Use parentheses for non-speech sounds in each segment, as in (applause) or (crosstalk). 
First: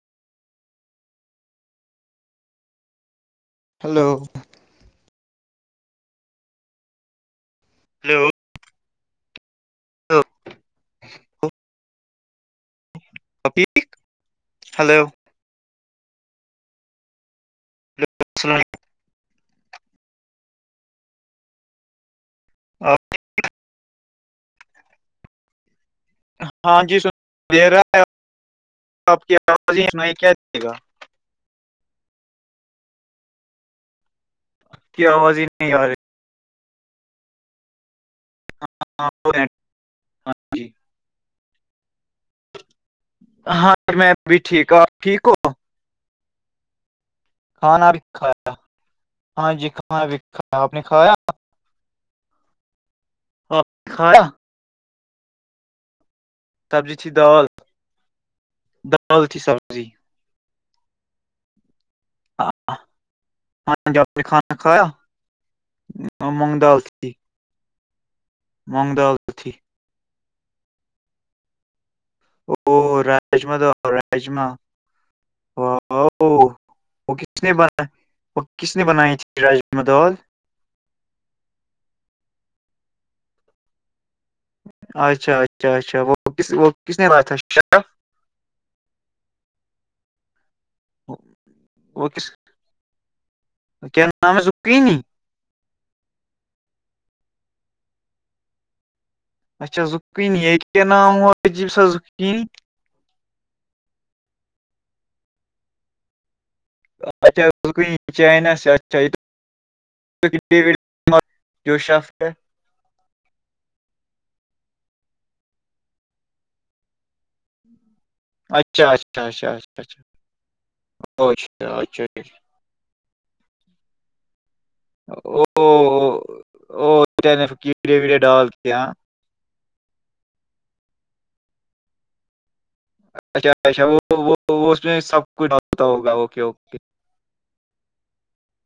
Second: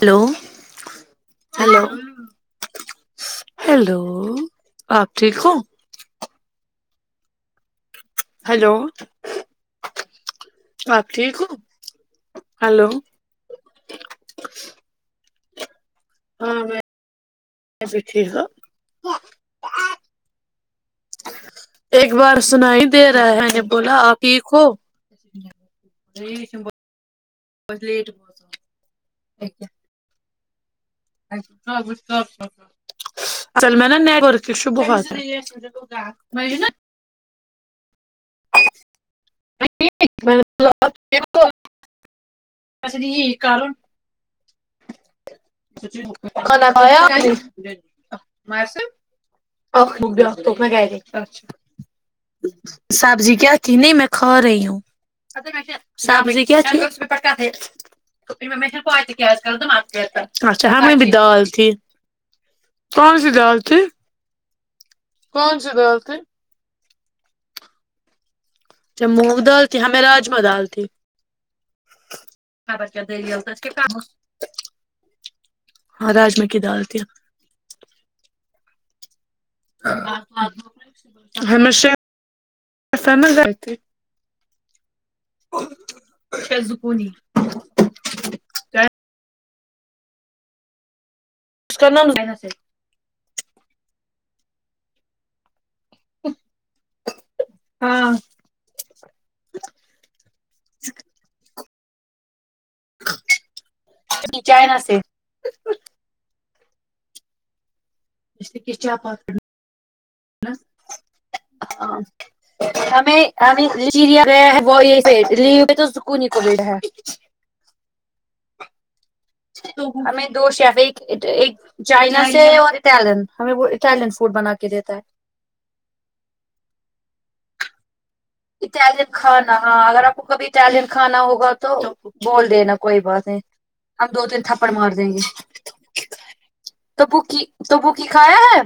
hello hello hello hello آپ ٹھیک ہو ہلو ہلو بات ٹھیک ہو ہلو ہلو ہاں میں بھی ٹھیک ہ ایک بار سنا ہی دے رہا ہے نے بولا آپ ٹھیک ہو ہاں جیا آپ کی آواز ہی کیا دیے گا اصل میں نےا ن ت ش بہت کی آواز ہی نہیں آ مج نا ہاں (unintelligible) (unintelligible) کھانا بھی کھایا (unintelligible) ہاں جی کھانا بھی کھایا آپ نے کھایا (unintelligible) آپ نے کھایا (unintelligible) سبزی تھی دال دال تھی سبزی (unintelligible) (unintelligible) کون سی دال تھی کون سی دال تھی (unintelligible) ج مونگ دال تھی ہمیں راجما دال تھی او راجما دال راجما واہ وہ (unintelligible) کس نے بنا وہ کس نے بنائی تھی راجما دال ہم ش اچھا اچھا اچھا (unintelligible) اس (inaudible) وہ کس (unintelligible) (unintelligible) (unintelligible) (unintelligible) (unintelligible) (unintelligible) (unintelligible) (unintelligible) (unintelligible) اچھا اچھا (unintelligible) اچھا (unintelligible) (unintelligible) (unintelligible) بول دے نا کوئی بات نہیں اچھا اچھا وہ ہم دو وہ تین تھپڑ وہ اس مار میں دیں گے سب کچھ ڈالتا ہوگا اوکے اوکے توبک تبوک کھایا ہے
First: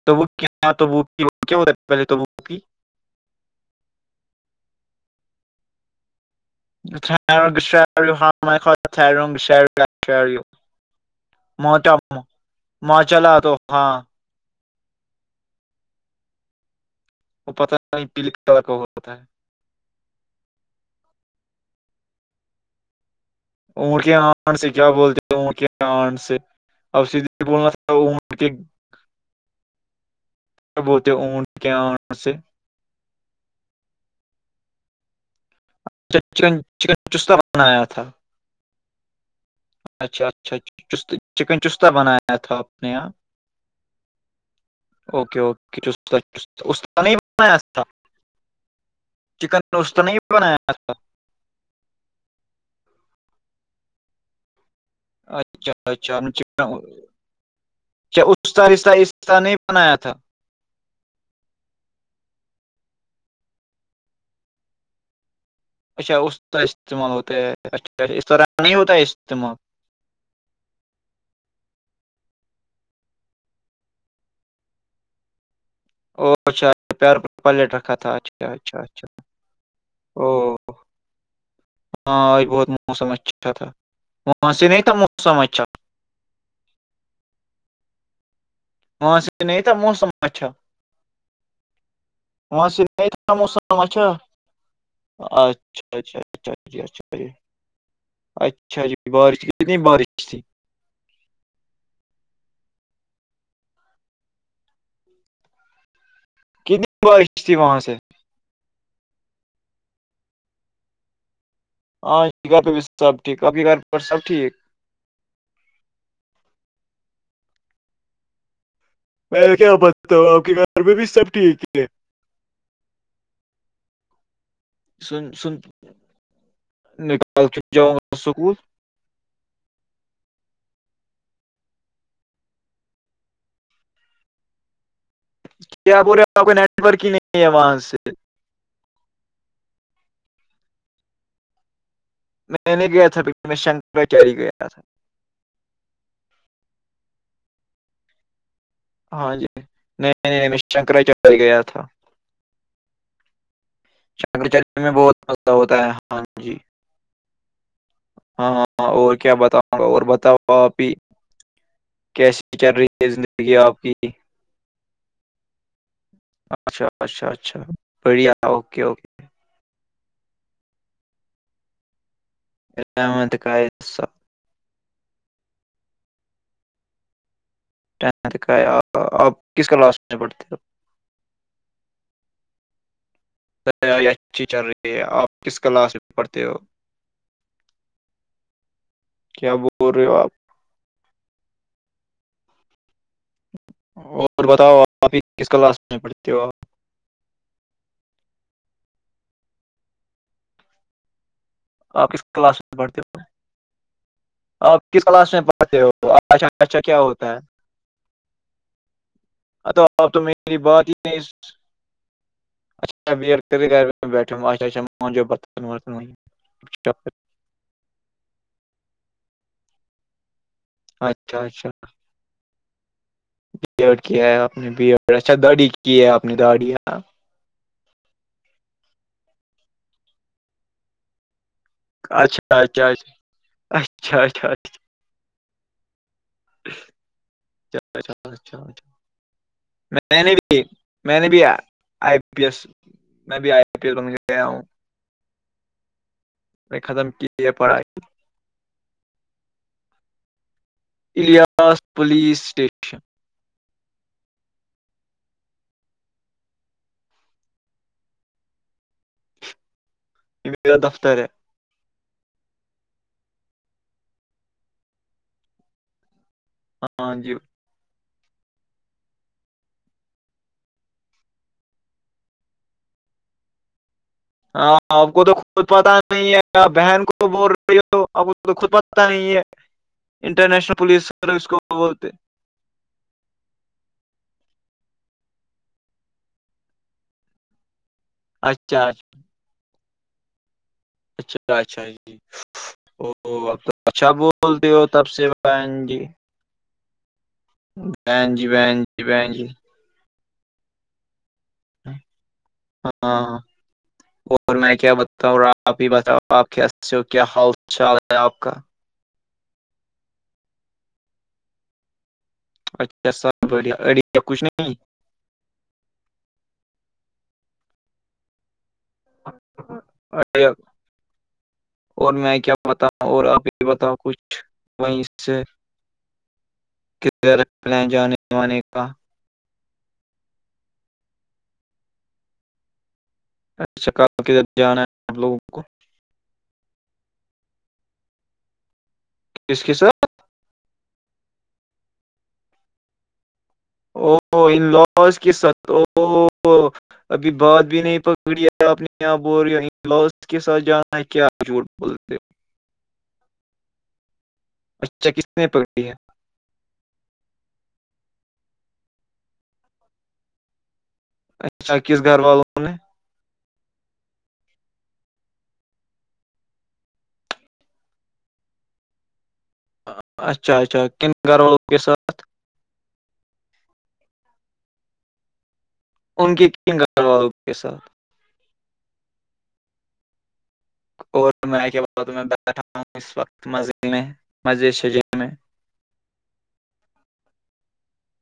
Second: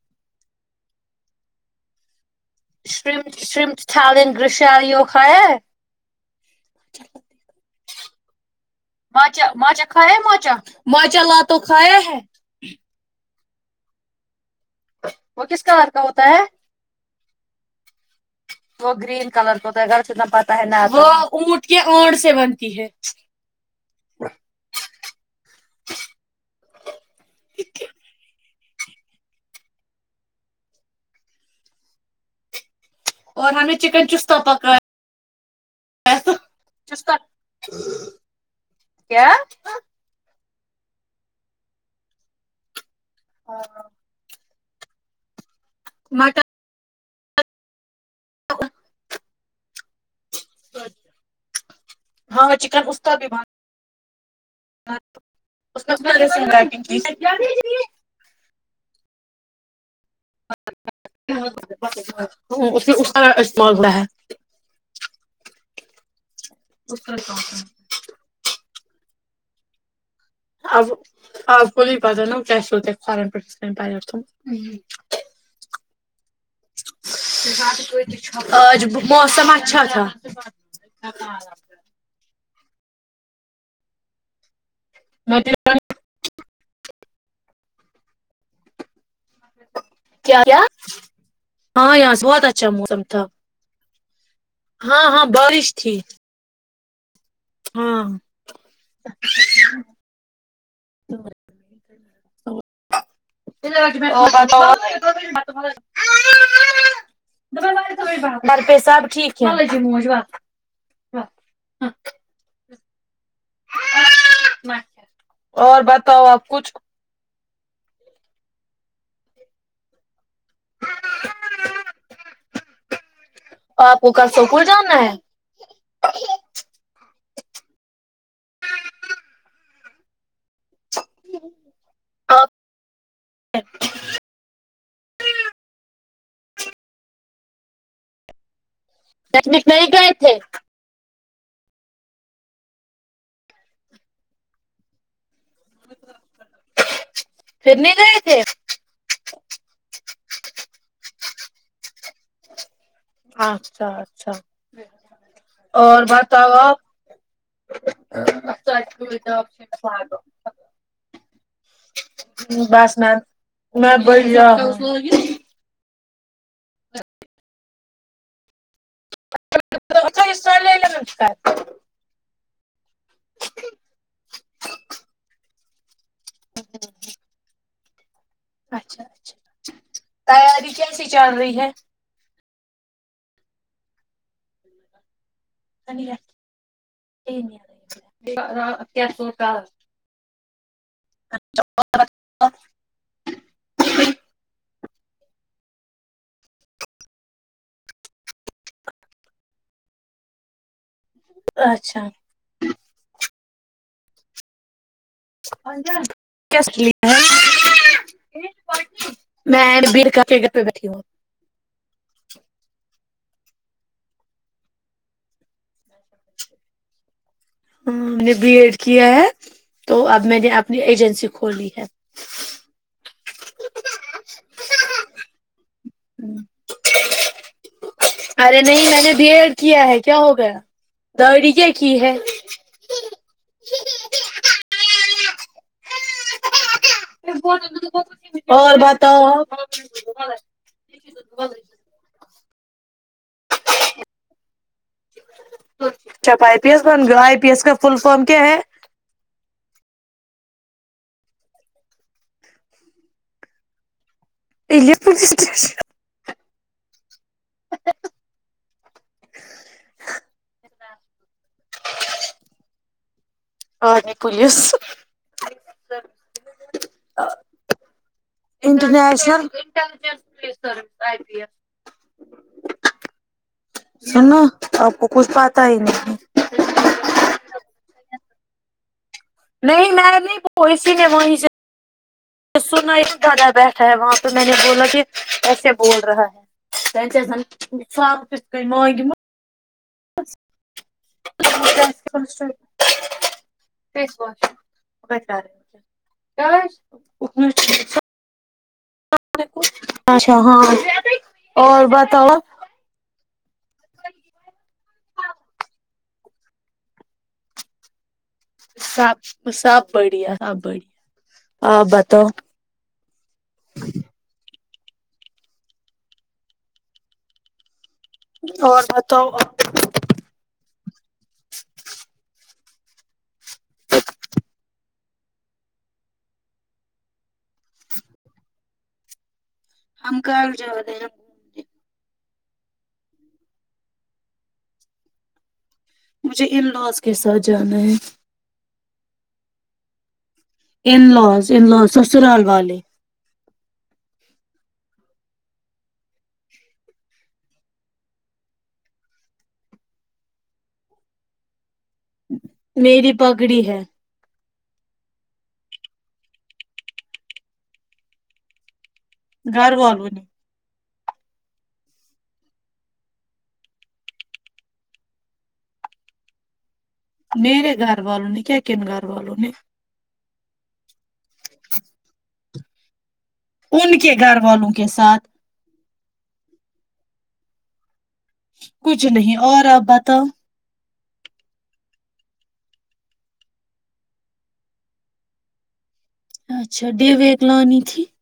(unintelligible) شم شمالین گسالخ ر ہ م ماچا رگر ماچا ماچا لا تو کھایا ہے ما چلا آ تو ہاں وہ کس کار کا ہوتا ہے وہ پت نہیں پلک کلر کا ہوتا ہے ہوتا ہے گھر سے نہ پتہ ہے نا وہ اونٹ کے اڈ سے بنتی ہے اون کے آٹ سے کیا بولتے ہو ا کے آان سے اور سید بولنا تھا بتے اونٹ کے آ سے اور ہمیں چکن چستہ پکایا اچ چکن چکن چستا بنایا تھا کیا اچھا اچھا چکن چستتا بنایا تھا آپ نے یہاں ہاں اوکے اوکے اس نہیں چکن روز تو نہیں بنایا ہاں چکن اس کا بھی ب اچھا (inaudible) کیا اس اسہہہ نہیں بنایا تھا (inaudible) اس اس کا استعمال ہوڑا ہے اچھا اس کا استعمال ہوتا ہے اچھا اا اس طرح نہیں ہوتا ہے استعمال اب آپ کوول ہی پتہ ن کیا س کورن پیھ ک پ او اچھا پیار پر پلیٹ رکھا تھا اچھا (inaudible) اچھا آج اچھا موسم چا تھا او (inaudible) ہاں بہت موسم اچھا تھا وہاں سے نہیں تھا موسم اچھا وہاں سے نہیں تھا موسم کیا اچھا کیا ہاں یہاں سے بہت وہاں اچھا سے موسم تھا موسم اچھا ہاں ہاں اچھا بارش تھی اچھاچ اچھا جی اچھا جی ہاں اچھا جی بارش کتنی بارش ت تو س میں کتنی بارش تھی وہاں سے برپے سب ٹھیک ہے مو و ہاں گھر پہ سب ٹھیک آ گھر پر سب ٹھیک اور بتاؤ آپ کچھ میں کیا بتتا ہوں آپ کے گھر پہ بھی سب ٹھیک ہے اور آپ کو کل سپول جانا ہے سن سن نکال کے جاؤں گا سکول آپ کیا بول رہے آپ نیٹ ورک ہی نہیں ہے وہاں سے تکمش نہیں گئے تھے میں نے گیا تھا پ میں شنکرچ گیا تھا پھر نہیں جی تھے ہاں جی نہیں نہیں ہم شنکراچار گیا تھا (unintelligible) اچھا اچھا شنکراچاری میں بہت مزہ ہوتا ہے اور ہاں بتاؤ جی آپ (unintelligible) ہاں ہاںاں اور کیا بتاؤں گا اور بتاؤ اب بھی (unintelligible) کیسی چل رہی بس ہے میں زندگی آپ (unintelligible) میں بھیا (unintelligible) اچھا اچھا اچھاڑیا اوکے اوکے (unintelligible) سٹال نمسکار ال م کا س ہ ہ (unintelligible) آپ کس کلاس میں پڑھتے ہو تیاری کیسی چل رہی ہے اچھی چل رہی ہے آپ کس کلاس میں پڑھتے ہو کیس گ ب رہےو آپ (unintelligible) اور بتاؤ آپ ہی کس کلاس پڑتے ہو آپ اچھا آپ کس کلاس میں پڑھتے ہو آپ کس کلاس میں پڑھتے ہو اچھا اچھا کیسے کیا لیا ہوتا ہے ا میں تو بی آپ ایڈ تو کر کے گھر میری پہ بات بیٹھی ہی ہوں نہیں اچ بیھچ پ (unintelligible) ہ ہم نے بی ایڈ کیا ہے تو اب میں نے اپنی ایجنسی کھولی ہے بی کیا ہے نے بی اچھا دڑی کی ہے آپ نے دڑی ارے نہیں میں نے بی ایڈ کیا ہے کیا ہو گیا دوڑی کیا کی ہے اچھا اچھا اچھا اچھا اچھا اچھا اور بتاؤ آپ میں نے بھی میں نے بھی آئی پی ایس میں بھی آئی پی ایل میں گیا ہوں چپ آئی پی میں ایس بن ختم گ کی آئی پی ہے ایس کا فل پڑھائی فم کیا ہے الیاس پولیسٹیش علیپور ڈسٹکٹ میرا دفتر ہے اور نہیں پولیس ہاں جی انٹرنیشنلجسلی سروس آئی پی ایس س نا آپ کو کچھ پاتا ہی نہیں کیا بہن کو بول رہی ہو اب اس تو خود پتہ نہیں ہے نہیں م نہیں انٹرنیشنل اسی نے پولیس وہی سے سروس کو بولتے تو سنا ہی زیادہ بیٹھا ہے وہاں پہ میں نے بولا کہ کیسے بول رہا ہے تل سے آان سب کت اچھا لاگ م اچھا اچھا جی اوب تو اچھا بولتے ہو تب سے بن جی کیا بن جی بن جی بن جی اچھا ہاں اور بتاؤ ہاں ہاں اور میں کیا بتاؤ آپ ہی ب آپ کے کیا حال چال ہے آپ کا سب سب بڑھیا سب بڑیا آپ بتاؤ اچھا سب بڑھیا اڑی کچھ نہیں اور میں تو ا (unintelligible) اور میں کیا بتاؤں اور آپ بھی بتاؤں کچھ وہیں سے جانےانے کا ہم کل جا د ہیں اچھا کل کدھر جانا ہے ہم لوگوں کو مجھے ان لوز کے ساتھ جانا ہے کس کی سر ان لوز ان لوز سسرال والے او ان لوز کی س (inaudible) ابھی بات بھی نہیں پکڑی آپ نے یہاں بی کے ساتھ جانا ہے کیا جھوٹ بولتے ہو (inaudible) میری پگڑی ہے اچھا کس نے پکڑی ہے (inaudible) گھر والول نہیں (unintelligible) اچھا کس گھر والوں نے میرے گھر والوں نے کیا کن گھر والوں نے اچھا اچھا کن گھر وال لگ کے سات (inaudible) ان کے گھر والوں کے ساتھ ان کی ک گو اوے سر (inaudible) کچھ نہیں اور آپ بتاؤ اور میں کے بعد بیٹھا ہوں اس وقت مسجد میں مسجد سے (inaudible) اچھا ڈیویک لانی تھی (inaudible)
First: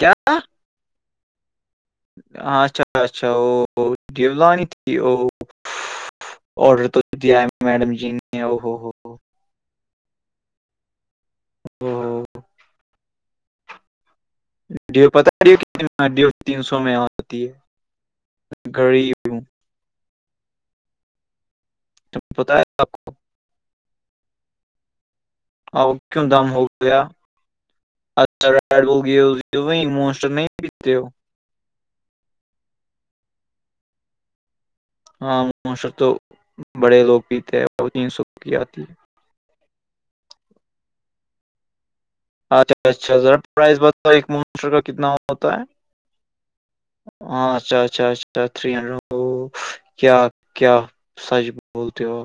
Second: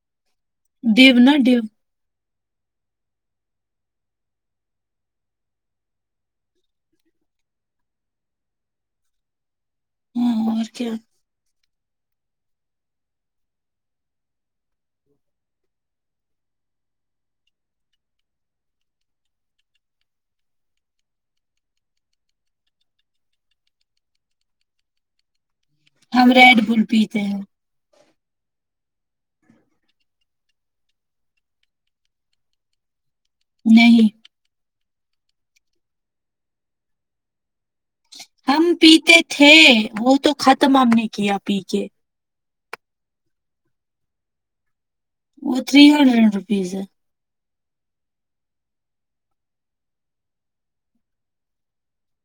کیا (inaudible) دیو نہا ڈو (inaudible) اچھا اچھا او دیولانی تھی او (inaudible) آڈر تو دیا ہے میڈم جی نے ا ہو ہو (inaudible) اور کیا (inaudible) (inaudible) ی پتاتڈی تین سو میں ہوتی ہے (inaudible) گڑیوں (inaudible) بت (inaudible) آؤ کیوں ہم دم ہو ریڈ بل گیا (inaudible) پیتے ہیں اچھا ری بول گی موسٹر نہیںتے ہو (inaudible) نہیں ہاں معاشر تو بڑے لوگ بھی تھے سکی ہم آتی ہے (inaudible) پیتے تھے وہ تو ختم ہم نے کیا پی کے اچھا اچھاذا پرائز بتا ایک مر کا کتنا (inaudible) وہ تھری ہنڈریڈ روپیز ہے ہاں اچھا اچھا اچھا تھ ہڈ کیا کیا (inaudible) سچ بولتے ہو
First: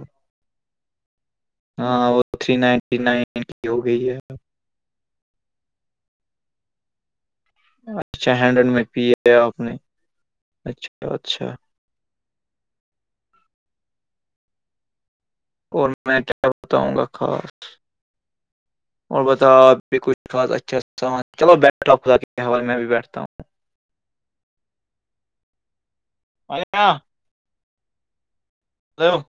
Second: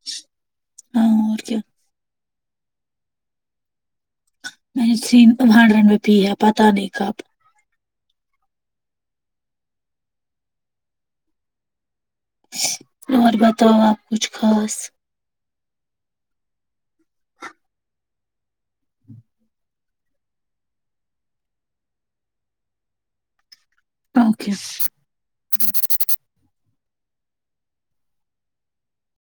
ہاں اور کیا (inaudible) ہاں وہ تھری نائنٹی نائن کی ہو گئی ہے (inaudible) میں نے سین بانڈرن میں پی ہے پتہ نہیں کب (inaudible) اچھا ہینڈ میں پی اپ نے اچھا اچھا (inaudible) اور بتاؤ آپ کچھ خاص اور میں کیا بتاؤں گا خاص (inaudible) (inaudible) (inaudible) اور بت کچھ خاص اچھا س چلو بیٹھا خدا میں بھی بیٹھتا ہوں (inaudible) تھینک یو (inaudible) ا (inaudible) ہی (inaudible)